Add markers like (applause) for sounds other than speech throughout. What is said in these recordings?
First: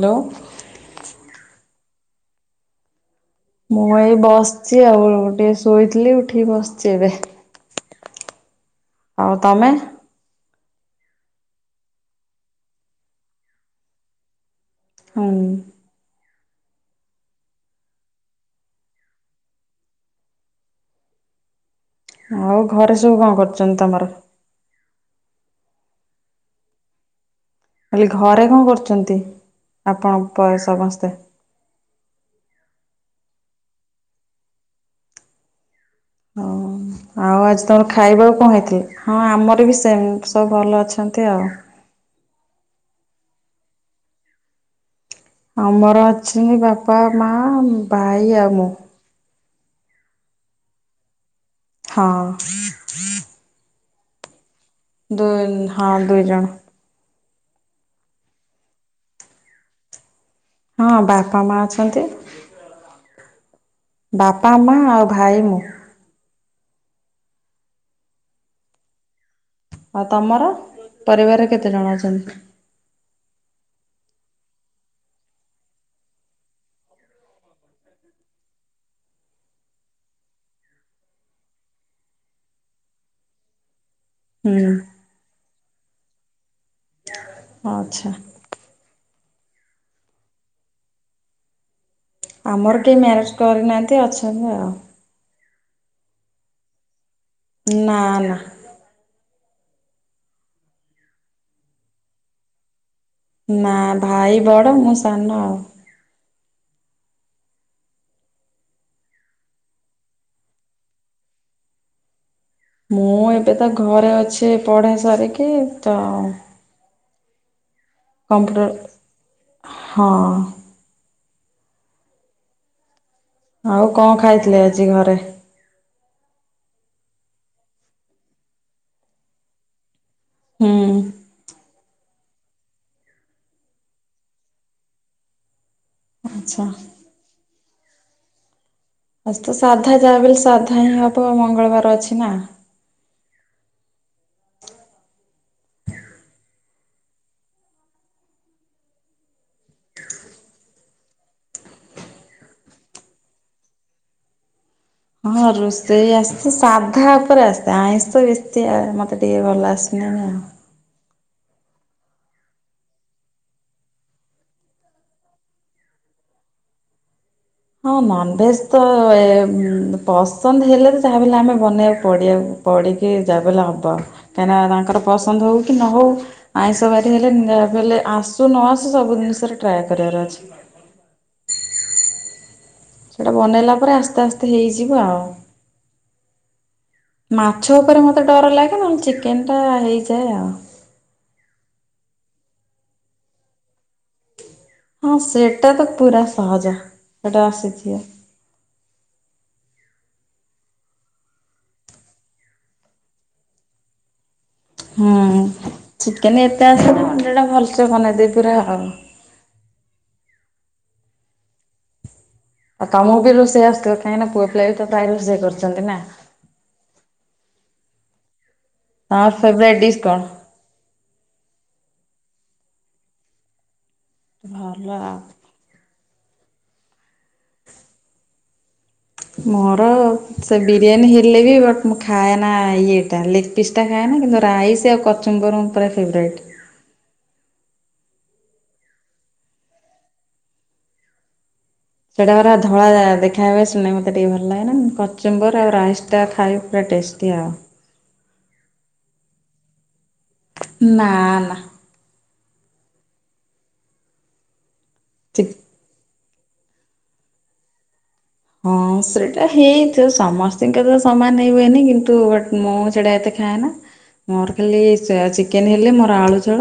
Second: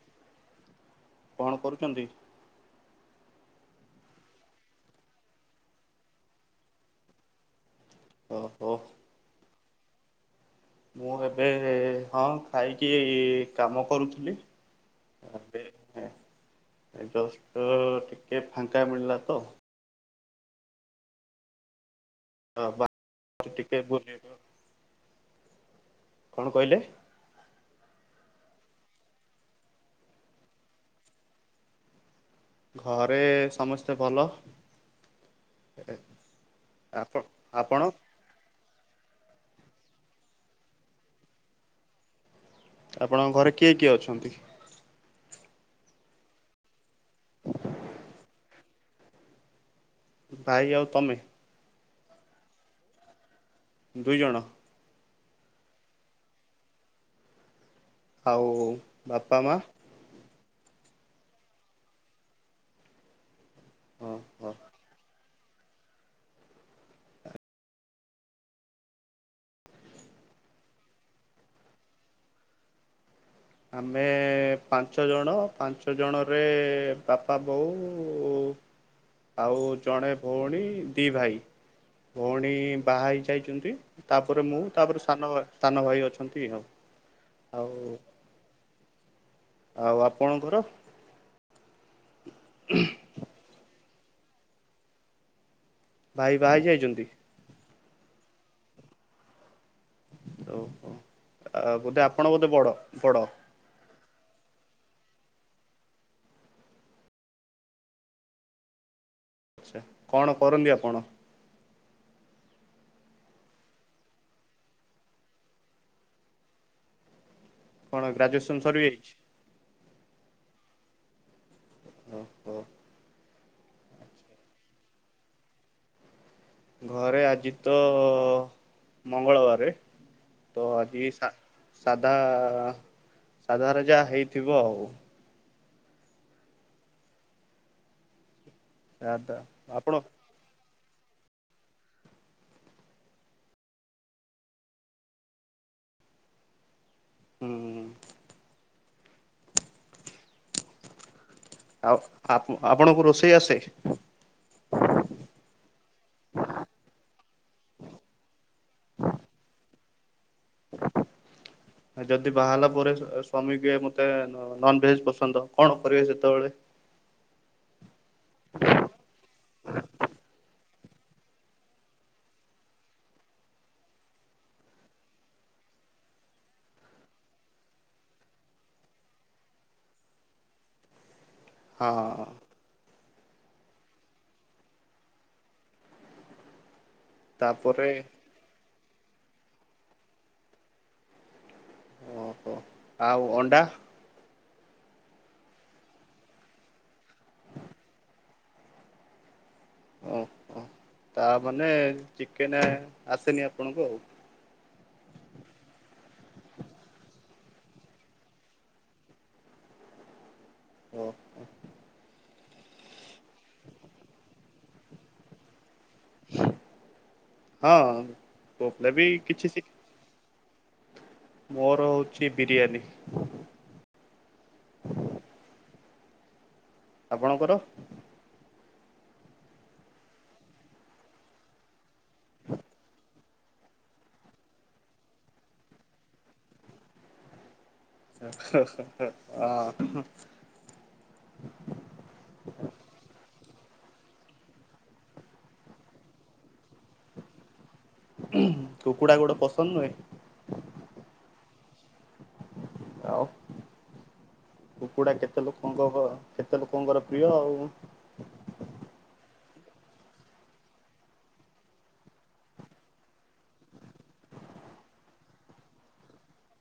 Hello କଣ କରୁଛନ୍ତି? ମୁଁ ଏଇ ବସିଛି ଆଉ ଟିକେ ଶୋଇଥିଲି ଉଠିକି ବସିଛି ଏବେ। ଓହୋ। ଆଉ ତମେ? ମୁଁ ଏବେ-ଏ-ଏ-ଏ ହଁ ଖାଇକି କାମ କରୁଥିଲି। ହୁଁ ଏବେ ଏ ଜଷ୍ଟ ଟିକେ ଫାଙ୍କା ମିଳିଲା ତ ଆଉ ଘରେ ବାହାରେ ସବୁ କଣ ଟିକେ କରୁଛନ୍ତି ତମର? ବୁଲିବ କଣ କହିଲେ? କହିଲି ଘରେ କଣ କରୁଛନ୍ତି ଆପଣ ପ-ସମସ୍ତେ? ଘରେ-ଏ-ଏ ସମସ୍ତେ ଭଲ। ହଁ ଆପଣ ଆଉ ଆଜି ଆପଣ ତମର ଖାଇବାକୁ କଣ ହେଇଥିଲା? ହଁ ଆମର ବି ସେମ୍। ସବୁ ଭଲ ଅଛନ୍ତି ଆଉ। ଆପଣଙ୍କ ଘରେ କିଏ କିଏ ଅଛନ୍ତି? ଆମର ଅଛନ୍ତି ବାପ୍ ବାପା, ମା, ଭାଇ ଆଉ ମୁଁ। ଭାଇ ଆଉ ତମେ? ହଁ। ଦୁଇ ଜଣ? ଦୁଏନ୍ ହଁ ଦୁଇ ଜଣ। ଆଉ ବାପା ମା? ହଁ ବାପା ମା ଅଛନ୍ତି। ହଁ ବାପା ହଁ। ମା ଆଉ ଭାଇ, ମୁଁ। ଆଉ ତମର? ପରିବାରରେ କେତେ ଜଣ ଅଛନ୍ତି? ଆମେ-ଏ-ଏ-ଏ ପାଞ୍ଚ ଜଣ। ପାଞ୍ଚ ଜଣରେ ବାପା, ବୋଉ-ଉ-ଉ-ଉ୍ ଆଉ ଜଣେ ଭଉଣୀ, ଦି ଭାଇ। ଭଉଣୀ ବାହା ହେଇ ଯାଇଛନ୍ତି। ତାପରେ ମୁଁ ହୁଁ ତାପରେ ସାନ ଭା ସାନ ଭାଇ ଅଛନ୍ତି ଆଉ। ଆଉ ହଁ ଆଚ୍ଛା। ଆଉ ଆପଣଙ୍କର? ଆମର କେହି ମ୍ୟାରେଜ୍ କରି ନାଆ ତେ ଅଛନ୍ତି ଆଉ। ଭାଇ ବାହା ହେଇ ଯାଇଛନ୍ତି? ନା ନା। ଓହୋ ଆ ବୋଧେ ଆପଣ ବୋଧେ ବଡ? ନା ଭାଇ ବଡ଼ ମୁଁ ସାନ ଆଉ। ଆଛା କଣ କରନ୍ତିି ଆପଣ? ମୁଁ ଏବେ ତା ଘରେ ଅଛି ପଢା ସାରିକି ତ କଣ ଗ୍ରାଜୁଏସନ୍ କମ୍ପ୍ୟୁଟର ସରିଯାଇଛି? ହଁ ଓ ହୋ ଆଉ କଣ ଖାଇଥିଲେ ଆଜି ଘରେ? ଘରେ ଆଜି ତ ମଙ୍ଗଳବାର ତ ହୁଁ ଆଜି ସାଧା ସାଧାର ଯା ହେଇଥିବ ଆଉ ଆଚ୍ଛା ଆ ସାଧା ଯାହାବି ହେଲ ସାଧା ସାଇ ହବ ମଙ୍ଗଳବାର ଅଛି ନା ହୁଁ ହ। ଆଉ ଆପଣଙ୍କୁ ରୋଷେଇ ଆସେ? ହଁ ରୋଷେଇ ଆସିଛି ସାଧା ଉପରେ ଆସି ଆଇଁଷ ତ ବେଶୀ ମତେ ଟିକେ ଭଲ ଆସନି ଆଉ ଯଦି ବାହା ହେଲା ପରେ ସ୍ଵା ସ୍ଵାମୀ କହିବେ ମତେ ନନଭେଜ ପସନ୍ଦ କଣ କରିବେ ସେତେବେଳେ? ହଁ ନନଭେଜ ଏ ଉଁ ତ ପସନ୍ଦ ହେଲେ ତ ଯାହାବି ହେଲେ ଆମେ ବନେଇବା ପଡି ପଡିକି ଯାହାବି ହେଲେ ହବ ଆଉ କାହିଁକିନା ତାଙ୍କର ପସନ୍ଦ ହଉ କି ନ ହଉ ଆଇଁଷ ବାାରି ହେଲେ ଯାହାଲେ ଆସୁ ନ ଆସୁ ସବୁ ଜିନିଷରେ ଟ୍ରାଏ କରିବାର ଅଛି। ହଁ। ସେଟା ବନେଇଲା ପରେ ଆସ୍ତେ ଆସ୍ତେ ହେଇଯିବ ଆଉ। ମାଛ ତାପରେ ଉପରେ ମତେ ଡର ଲାଗେ ନହେଲେ କେନ୍ତା ହେଇଯାଏ ଆଉ ଓହୋ ଆଉ ଅଣ୍ଡା? ହଁ ସେଇଟା ତ ପୁରା ସହଜ ସେଟା ଆସିଛି। ଓ ହ ତା ମାନେ ଚିକେନ ଆସେନି ଆପଣଙ୍କୁ ଆଉ? ହୁଁ ଚିକେନ ଏତେ ଆସିଲ ମୁ ସେଟା ଭଲସେ ବନେଇଦେ ପୁର ଆଉ ଓ ହ। ଆଉ ତମକୁ ବି ରୋଷେଇ ଆସିଥିବ କାହିଁକିନା ପୁଅ ପିଲା ବି ତ ପ୍ରାୟ ରୋଷେଇ କରୁଛନ୍ତି ନା ହଁ। ତମର ଫେବ୍ରେଡ ଡିସ କଣ? ମୋର ହଉଛି ବିରିୟାନୀ। ଭଲ। ଆପଣଙ୍କର? ମୋର ସେ ବିରିୟାନୀ ହେଲେ ବି ବ ମୁମଁ ଖାୟ ନା ଇଏ ଲେଗ ପିସ୍ ଟା ଖାଏନ କିନ୍ତୁ ରାଇସ୍ ଆଉ କଚୁମ୍ବର ପୁରା ଫେବ୍ରେଟ (unintelligible) ମତେ ଟିକେ ଭଲ ଲାଗେନା କଚୁମ୍ବର ଆଉ ରାଇସ ଟା ଖାଇ ପୁର ଟେଷ୍ଟି ଆଉ କୁକୁଡ଼ା ଗୋଡ ପସନ୍ଦ ନୁହେଁ। ନା ନା ଆଉ। କୁକୁଡା ଚି କେତେ ଲୋକଙ୍କ ହ କେତେ ଲୋକଙ୍କର ପ୍ରିୟ ଆଉ। ହଁ ସେଟା ହେଇଥିବ ସମସ୍ତଙ୍କ ତ ସମାନ ହେଇ ହୁଏନି କିନ୍ତୁ ମୁଁ ସେଟା ଏତେ ଖାଏନା ମୋର ଖାଲି ଚିକେନ ହେଲେ ମୋର ଆଳୁ ଝୋଳ।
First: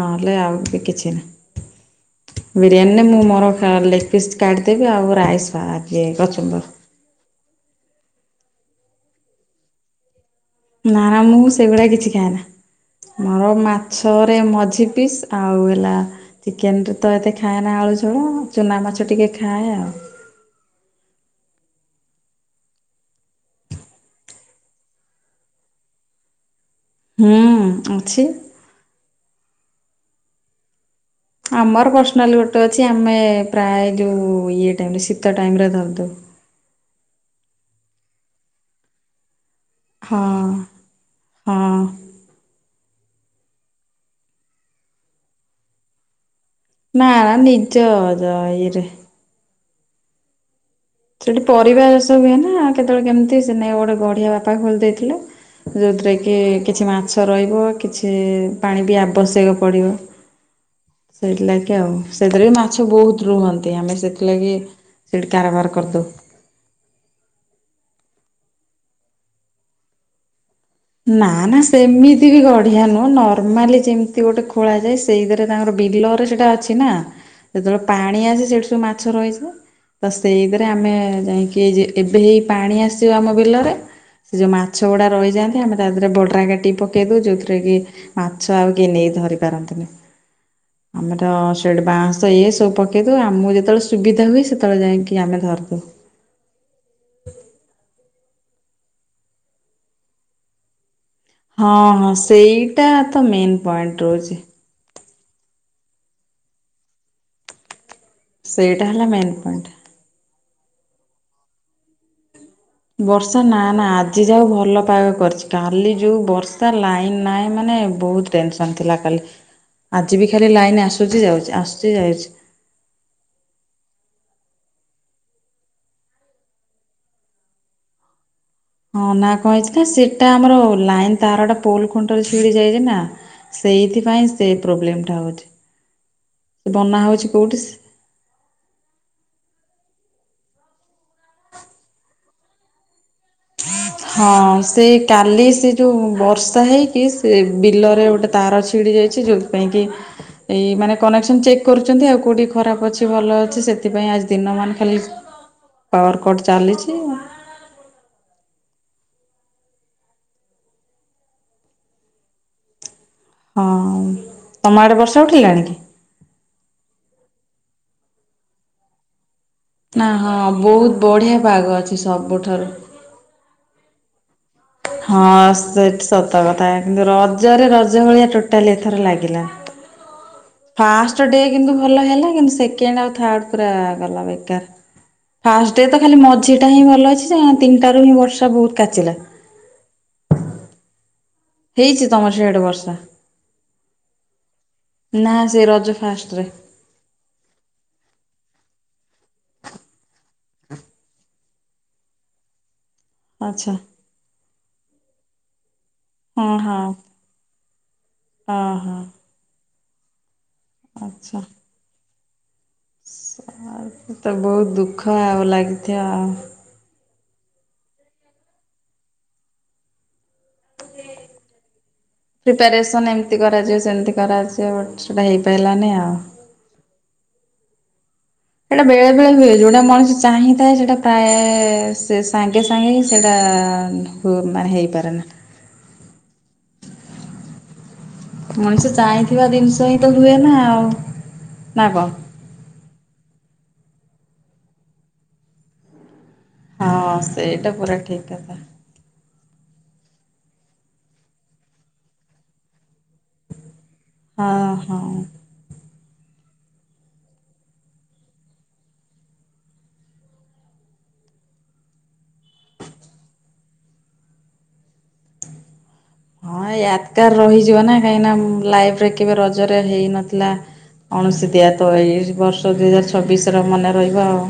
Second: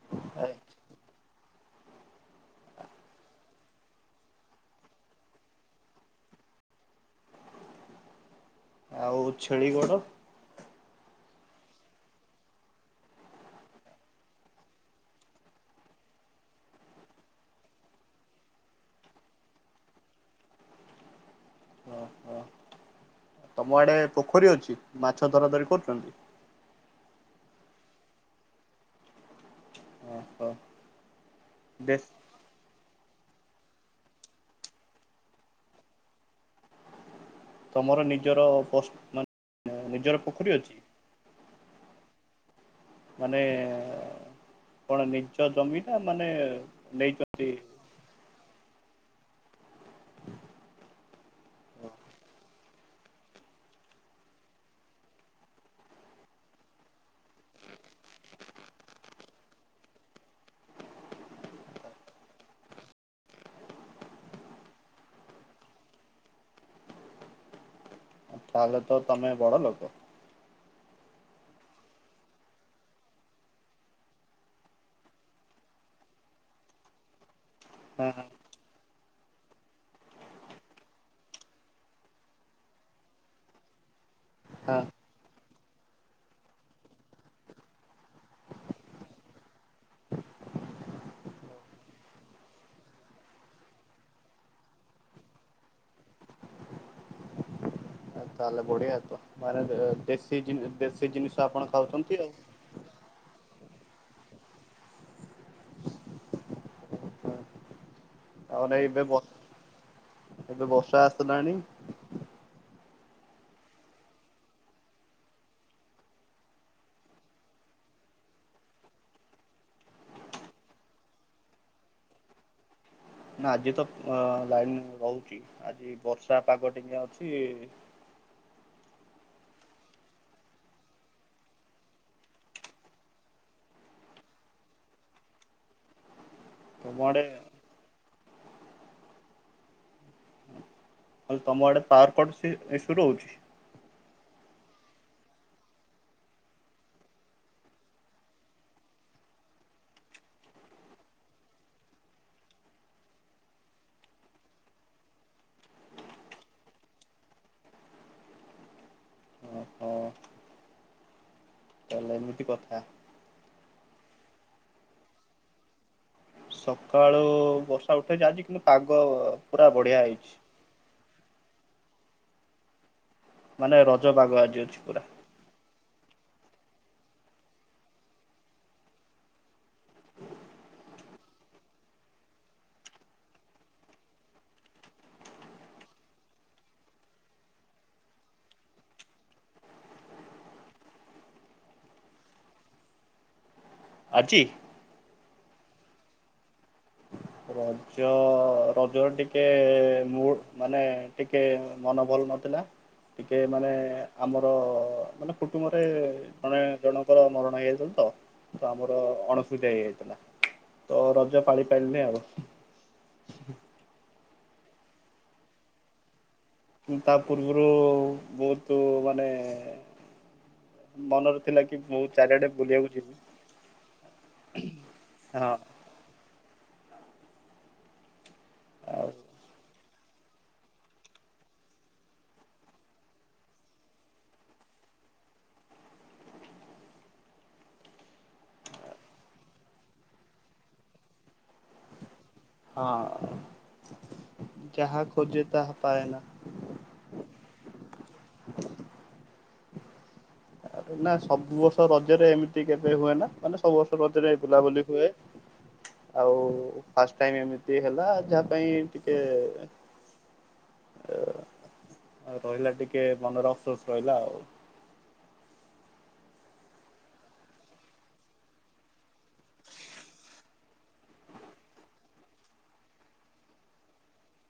ନହେଲେ ଆଉ ବି କିଛି ନାହି। ବିରିୟାନୀରେ ମୁଁ ମୋର ଲେଗ ପିସ୍ କାଟିିଦେବି ଆଉ ରାଇସି ବା ଇ ଏ କଚୁମ୍ବର୍ ଆଉ ଛେଳି ଗୋଡ଼ ନା ନା ମୁଁ ସେଇଗୁଳିା କିଛି ଖାଏ ନା। ମୋର ମାଛରେ ମଝି ପିସ୍ ଆଉ ହେଲା ଚିକେନ ରେ ତ ଏତେ ଖାଏ ନା ଆଳୁ ଳୁ ଚୁନା ମାଛ ଟିକେ ଖାଏ ଆଉ। ଓହୋ। ତମ ଆଡେ ପୋଖରୀ ଅଛି ମାଛ ଧରା ଧରି କରୁଛନ୍ତି। ହୁଁ ଅଛି। ଓ ହୋ। ଆମର ପ୍ରଶ୍ନାଲି ଗୋଟେ ଅଛି ଆମେ ପ୍ରାୟ ଯୋଉ ଇଏ ଟାଇମରେ ଶୀତ ଟାଇମରେ ଧରୀ ଦଉ ତମର ନିଜର ପ୍ର ମାନେ ନିଜର ହଁ ପୋଖରୀ ଅଛି? ହଁ। ମାନେ କଣ ନିଜ ଜମିନା ମାନେ ନା ନା ନେଇଛନ୍ତି? ନିଜଜ ଇଏରେ ସେଠି ପରିବା ଚାଷ ହୁଏ ନା। କେତେବେଳେ କେମିତି ସେ ନାଇ ଗୋଟେ ଗଢିଆ ବାପା ଖୋଲି ଦେଇଥିଲେ ଯୋଉଥିରେ କି କିଛି ମାଛ ରହିବ କିଛି ପାଣି ବି ଆବଶ୍ୟକ ପଡିବ ସେଥିଲାଗି ଆଉ ସେଥିରେ ବି ମାଛ ବହୁତ ରୁହନ୍ତି। ଆମେ ସେଥିଲାଗି ସେଠି କାରବାର କର୍ତୁ ତାହେଲେ ତ ତମେ ବଡ ଲୋକ। ନା ନା ସେମିତି ବି ଗଢିଆ ନୁହଁ ନର୍ମାଲି ଯେମିତି ଗୋଟେ ଖୋଳା ଯାଏ। ସେଇଥିରେ ତାଙ୍କର ବିଲରେ ସେଟା ଅଛି ନା ଯେତେବେଳେ ହଁ ପାଣି ଆସ ସେଠି ସବୁ ମାଛ ରହିଛି ତ ସେଇଥିରେ ଆମେ ଯାଇକି ଏବେ ହେଇ ପାଣି ଆସଯିବ ଆମ ବିଲରେ ସେ ଯୋଉ ମାଛ ହଁ ଗୁଡା ରହିଯାଆନ୍ତି ଆମେ ତା ଦେହରେ ବଡ୍ର କାଟି ପକେଇ ଦଉ ଯଉଥିରେ କି ମାଛ ଆଉ କିଏ ନେଇ ଧରି ପାରନ୍ତିନି ଆମର ସେଠ ବାଁଶ ଇଏ ସବୁ ପକେଇ ଦଉ ଆମକୁ ଯେତେବେଳେ ସୁବିଧା ହୁଏ ସେତେବେଳେ ଯାଇକି ଆମେ ଧରିଦଉ। ତାହଲେ ବଡିଆ ତ ମାନ ଦେଶୀ ଜି ଦେଶୀ ଜିନିଷ ଆପଣ ହଁ ହଁ ଖାଉଛନ୍ତି ଆଉ। ସେଇଟା ତ ମେନ୍ ପଏଣ୍ଟ ରହୁଛି। ତାହେଲେ ସେଇଟା ଏବେ ହେଲା ମେନ୍ ପଏଣ୍ଟ। ଏବେ ବର୍ଷା ଆସିଲାଣି। ବର୍ଷା ନା ନା ଆଜି ଯାଉ ଭଲ ପାଗ କରିଛି କାଲି ଯୋଉ ବର୍ଷା ଲାଇନ ନାହିଁ ମାନେ ବହୁତ ଟେନସନ ଥିଲା କାଲି ଆଜି ବି ଖାଲି ଲାଇନ ଆସୁଛି ଯାଉଛି ଆସୁଚ ଯାଉଛି। ନା ଆଜି ତ ଅ ଲାଇନ ରହୁଛି ଆଜି ବର୍ଷା ପାଗ ଟିକା ଅଛି। ହଁ ନା କହିଛି ନା ସେଟା ଆମର ଲାଇନ ତାରଟା ପୋଲ ଖୁଣ୍ଟରେ ଛିଡି ଯାଇଛି ନା ସେଇଥିପାଇଁ ସେ ପ୍ରୋବ୍ଲୋ ହଉଛି। ସେ ତମ ବନା ଆଡେ ହଉଛି କୋଉଠି ସେ ଆଉ ତମ ଆଡେ ପାୱାର କଟ୍ ସି ସୁରୁ ହଉଛି। ହଁ ସେ କାଲି ସେ ଯୋଉ ବର୍ଷା ହେଇକି ସେ ବିଲରେ ଗୋଟେ ତାର ଛିଡି ଯାଇଛି ଯୋଉଥିପାଇଁ କି ଏଇ ମାନେ କନେକ୍ସନ ଚେକ୍ କରୁଛନ୍ତି। ଆଉ କୋଉଠି ଖରାପ ଅଛି ଭଲ ଅଛି ସେଥିପାଇଁ ଆଜି ଦିନ ମ ଖାଲି ପାୱାର କଟ୍ ଚାଲିଛି। ଓହୋ ତାହେଲେ ଏମିତି କଥା। ହଁ ତମ ଆଡେ ବର୍ଷା ଉଠିଲାଣି କି? ସକାଳୁ ବର୍ଷା ଉଠେଇଛି କିନ୍ତୁ ଆଜି ପାଗ ପୁରା ବଢ଼ିଆ ନା ହେଇଛି। ହଁ ବହୁତ ବଢିଆ ପାଗ ଅ କି ସବୁ ଠାରୁ ମାନେ ରଜ ପାଗ ଆଜିି ହଁ ସେ ସତ କଥା କିନ୍ତୁ ରଜରେ ରଜ ଭଳିଆ ଟୋଟାଲି ଏଥର ଲାଗିଲା। ଫାଷ୍ଟ ଡେ କିନ୍ତୁ ଭଲ ହେଲା କିନ୍ତୁ ସେକେଣ୍ଡ ଆଉ ଥାର୍ଡ଼ ପୁରା ଗଲା ବେକାର ଫାଷ୍ଟ ଡେ ତ ଖାଲି ମଝିଟା ହିଁ ଭଲ ଅଛି ତିନିଟାରୁ ହିଁ ବର୍ଷା ବହୁତ କାଚିଲା। ହେଇଛି ତମର ସିଆଡେ ବର୍ଷା। ଆଜି ନା ସେ ରଜ ଫାଷ୍ଟରେ ରଜ ରଜର ଟିକେ ମୁ ମାନେ ଠିକ୍ ହେ ମନ ଭଲ ନଥିଲା। ଟିକେ ଆଚ୍ଛା ମାନେ ଆମର ମାନେ କୁଟୁ। ଗେ ହଁ ଜଣେ ହଁ ଜଣଙ୍କର ମରଣ ହେଇଯାଇଛନ୍ତି ତ ତ ଓହୋ। ଆମର ଅଣସୂଧିଆ ହେଇଯାଇଛି। ଥିଲା (inaudible) ତ ରଜ ପାଳି ପାରିଲେ ଆଉ। ଆ। ଏ ତ ବହୁତ ଦୁଃଖ ଆଉ ଲାଗିଥିବ ଆଉ। ତା ପୂର୍ବରୁ ବହୁତ ମାନେ ମନରେ ଥିଲା କି ମୁଁ ଚାରିଆଡେ ବୁଲିବାକୁ ଯିବି ପ୍ରିପାରେସନ ଏମିତି କରାଯିବ ସେମିତି କରାଯିବ ସେଟା ହଁ ହେଇପାରିଲାନି ଆଉ। ସେଇଟା ବେଳେ ଆଉ ବେଳେ ହୁଏ ଯୋଉଟା ମଣିଷ ଚାହିଁଥାଏ ସେଟା ପ୍ରାୟ ସେ ସାଙ୍ଗେ ସାଙ୍ଗେ ହିଁ ସେଟା ମାନେ ହେଇପାରେ ନା। ମଣିଷ ଚାହିଁଥିବା ଜିନିଷ ହିଁ ତ ହୁଏ ନା ଆଉ ନା କଣ? ହଁ ଯାହା ଖୋଜେ ତାହା ପାଏ ନା। ହଁ ସେଇଟା ପୁରା ଠିକ କଥା। ଆରେ ନା ସବୁ ବର୍ଷ ରଜରେ ଏମିତି କେବେ ହୁଏ ନା ମାନେ ସବୁ ବର୍ଷ ରଜରେ ହଁ ବୁଲାବୁଲି ହୁଏ। ହଁ। ଆଉ ଫାଷ୍ଟ ଟାଇମ ଏମିତି ହେଲା ଯାହା ପାଇଁ ଟିକେ ରହିଲା ଟିକେ ମନରେ ଅଫସୋସ ରହିଲା ଆଉ। ହଁ ଏ ୟାଦକାର ରହିଯିବ ନା କାହିଁକି ନା ଲାଇଫ ରେ କେବେ ରଜରେ ହେଇନଥିଲା କୌଣସି ଦିଆ ତ ଏଇ ବର୍ଷ ଦୁଇ ହଜାର ଛବିଶ ର ମନେ ରହିବ ଆଉ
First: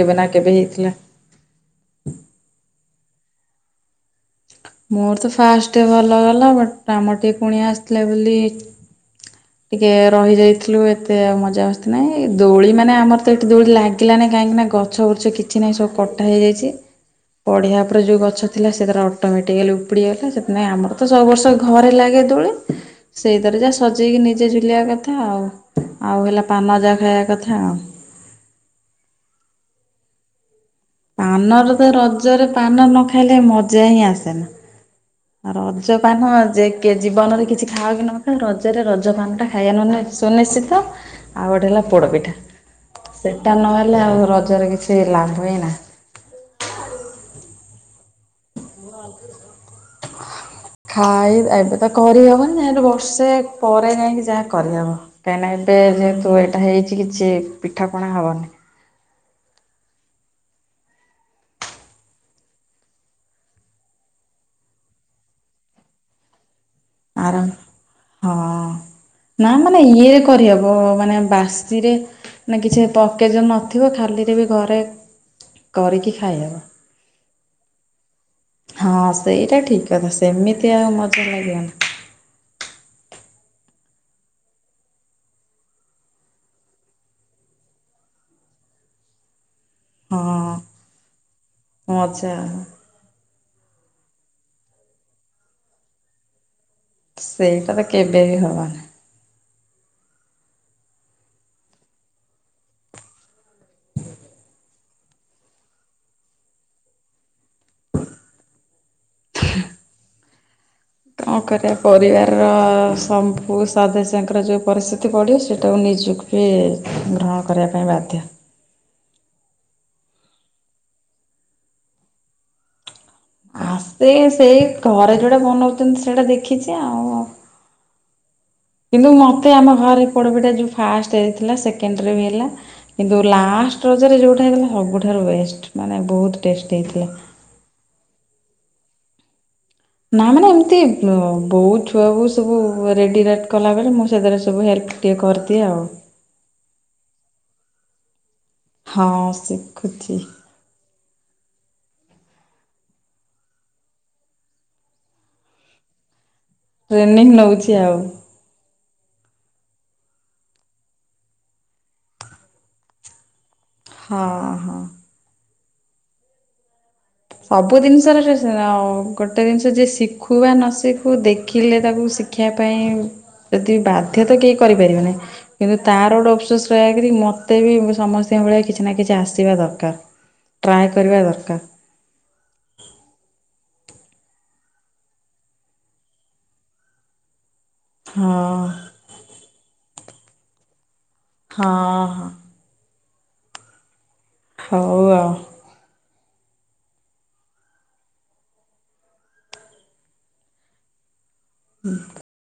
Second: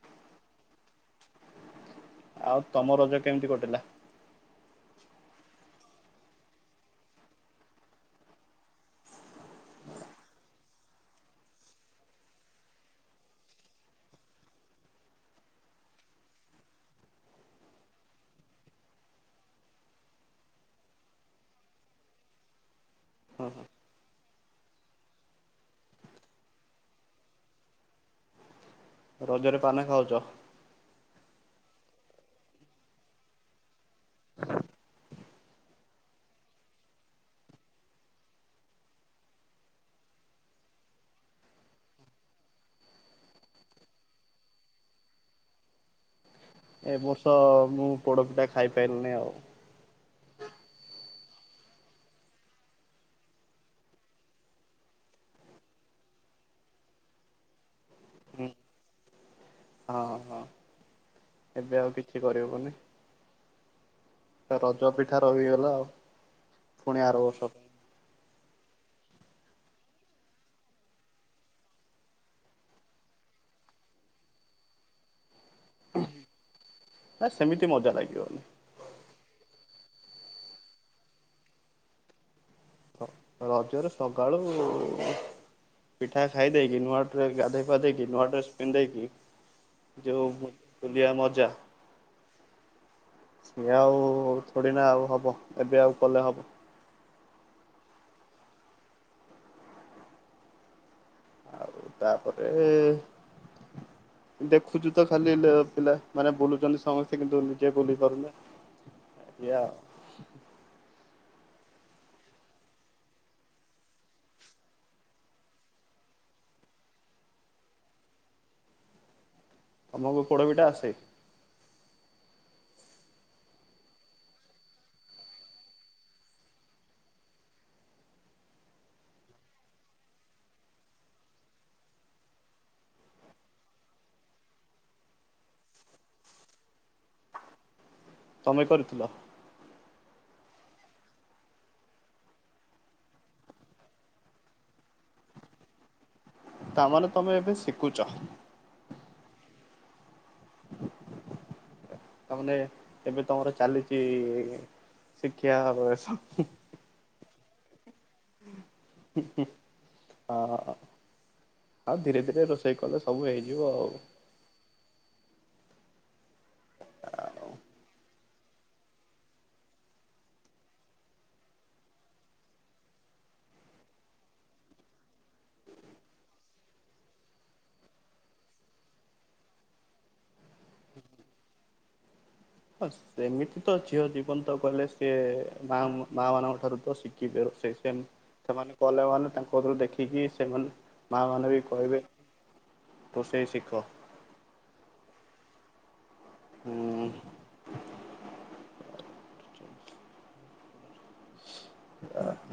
କେବେ ନା କେବେ ହେଇଥିଲା। ଆଉ ତମ ରଜ କେମିତି କଟିଲା? ମୋର ତ ଫାଷ୍ଟେ ଭଲ ଗଲା ବଟ୍ କାମ ଟିକେ ପୁଣି ଆସିଥିଲେ ବୋଲି ଟିକେ ରହିଯାଇଥିଲୁ ଏତେ ଆଉ ମଜା ମସ୍ତି ନାହିଁ ଦୋଳି ମାନେ ଆମର ତ ଏଠି ଦୋଳି ଲାଗିଲା ନାହିଁ କାହିଁକି ନା ଗଛ ବୁର୍ଛ କିଛି ନାହିଁ ସବୁ କଟା ହେଇଯାଇଛି ପଢିଆ ପରେରେ ଯୋଉ ଗଛ ଥିଲା ସେର ଅଟୋମେଟିକାଲି ଉପୁଡିଗଲା ସେଥିିନାଇଁ ଆମର ତ ସବୁ ବର୍ଷ ଘରେ ଲାଗେ ଦୋଳି ହଁ ସେଇଥିରେ ହଁ ଯାହା ସଜେଇକି ଜେ ଝୁଲିବା କଥା ଆଉ ଆଉ ହେଲା ପାନ ଜା ଖାଇବା କଥା ଆଉ। ରଜରେ ପାନ ଖାଉଛ। ପାନର ତ ରଜରେ ପାନ ନ ଖାଇଲେ ମଜା ହିଁ ଆସେନା। ରଜପାନ ଯେ କି ଜୀବନରେ କିଛି ଖାଅ କି ନ ଖା ରଜରେ ରଜପାନ ଟା ଖାଇବା ନ ସୁନିଶ୍ଚିତ ଆଉ ଗୋଟେ ହେଲା ପୋଡପିଠା ସେଟା ନହେଲେ ଆଉ ରଜରେ କିଛି ଲାଭ ହିଁ ନାହିଁ। ଏ ବର୍ଷ ମୁଁ ପୋଡପିଠା ଖାଇପାଇଲିନି ଆଉ। ଖାଇ ଏବେ ତ କରିହବନି ଯୁ ବର୍ଷେ ପରେ ଯାଇକି ଯାହା କରିହବ କାହିଁକିନା ଏବେ ଯେହେତୁ ଏଇଟା ହେଇଛି କିଛି ପିଠା ପଣା ହୁଁ ହବନି। ହଁ ହଁ ଏବେ ଆଉ କିଛି କରିହବନି ରଜ ପିଠା ରହିଗଲା ଆଉ। ପୁଣି ଆର ବର୍ଷ ଆରାମ ପାଇଁ। ହଁ। ନା ମାନେ ଇଏରେ କରିହବ ମାନେ ବାସିରେ ମାନେ କିଛି ପକେଜ ନଥିବ ଖାଲିରେ ବି ଘରେ କରିକି ଖାଇହେବ ନା ସେମିତି ମଜା ଲାଗିବନି। ହଁ ସେଇଟା ଠିକ। ତ ସେମିତି ଆଉ ମଜା ଲାଗିବନି। ରଜରେ ସକାଳୁ ପିଠା ଖାଇ ଦେଇେଇକି। ନୂଆ ଡ୍ରେ ଗାଧେଇ ପାଧେଇକି ନୂଆ ଡ୍ରେସ ପିନ୍ଧେଇକି। ଯୋଉ ହଁ ବୁଲିବା ମଜା ମଜା। ଇଏ ଆଉ ଥୋଡି ନା ଆଉ ହବ। ଏବେ ଆଉ କଲେ ହବ। ସେଇଟା ତ କେବେ ବି ହବନି। ଆଉ ତାପରେ ଦେଖୁଛୁ ତ ଅ ଖାଲି ପିଲା ମାନେ ବୁଲୁଛନ୍ତି। ସମସ୍ତେ କିନ୍ତୁ ନିଜେ ବୁଲି ପାରୁନେ ଆଉ। କଣ କରିବା ପରିବାରର ସମ୍ପୁ ସଦସ୍ୟଙ୍କର ଯେଉଁ ପରିସ୍ଥିତି ପଡ଼ିବ। ସେଇଟାକୁ ନିଜକୁ ବି ଗ୍ରହଣ କରିବା ପାଇଁ ବାଧ୍ୟ। ତମକୁ ପୋଡ ପିଠା ଆସେ। ଆ ସେଇ ସେଇ ଘରେ ଯୋଉଟା ବନଉଛନ୍ତି ସେଇଟା ଦେଖିଛି ଆଉ। କିନ୍ତୁ ମୋତେ ଆମ ଘରେ ପୋଡ଼ପିଠା ଯେଉ ଫାଷ୍ଟ ହେଇଥିଲା। ସେକେଣ୍ଡରେ ବି ହେଲା। କିନ୍ତୁ ଲାଷ୍ଟ ରଜରେ ଯେଉଟା ହେଇଥିଲା ସବୁଠାରୁ ବେଷ୍ଟ ମାନେ ବହୁତ ଟେଷ୍ଟ ହେଇଥିଲା। ତମେ କରିଥିଲ। ନା ମାନେ ଏମିତି ଅ ବୋଉ ଛୁଆ ବୋଉ ସବୁ ରେଡି ରେଟ କଲାବେଳେ। ମୁଁ ସେଥିରେ ସବୁ ହେଲ୍ପ ଟିକେ କରିଦିଏ ଆଉ। ତାମାନେ ତମେ ଏବେ ଶିଖୁଛ। ହଁ ଶିଖୁଛି। ତାମାନେ ଏବେ ତମର ଚାଲିଛି (inaudible) ଶିଖିବା ବୟସ। ଟ୍ରେନିଂ ନଉଛି ଆଉ। (inaudible) ହଁ ଆଉ ଧୀରେ ଧୀରେ ରୋଷେଇ କଲେ ସବୁ ହେଇ ହଁ ହଁ। ଯ ଆଉ ଗୋଟେ ଜିନିଷ ଯିଏ ଶିଖୁ ବା ନ ଶିଖୁ ଦେଖିଲେ ତାକୁ ଶିଖିବା ପାଇଁ ଯଦି ବାଧ୍ୟ ତ କେହି କରିପାରିବେ ନାହିଁ। କିନ୍ତୁ ତାର ଗୋଟେ ଅଫସୋସ ରହକରି ମତେ ବି ସମସ୍ତଙ୍କ ଭଳିଆ କିଛି ନା କିଛି ଆସିବା ଦରକାର ଟ୍ରାଏ କରିବା ଦରକାର। ହଁ ସେମିତି ତ ଝିଅ ଜୀବନ୍ତ କହିଲେ ସିଏ ମା ମା ମାନଙ୍କ ଠାରୁ ତ ଶିଖିବେ ରୋଷେଇ। ହଁ ସେମାନେ କଲେ ମାନେ ତାଙ୍କରୁ ଦେଖ ଖିକୀ ସେମାନେ ମା ମାନେ ବି ହଁ କହିବେ। ହଁ ରୋଷେଇ ଶିଖ। ହଉ ଆଉ। ହୁଁ (inaudible) ହୁଁ।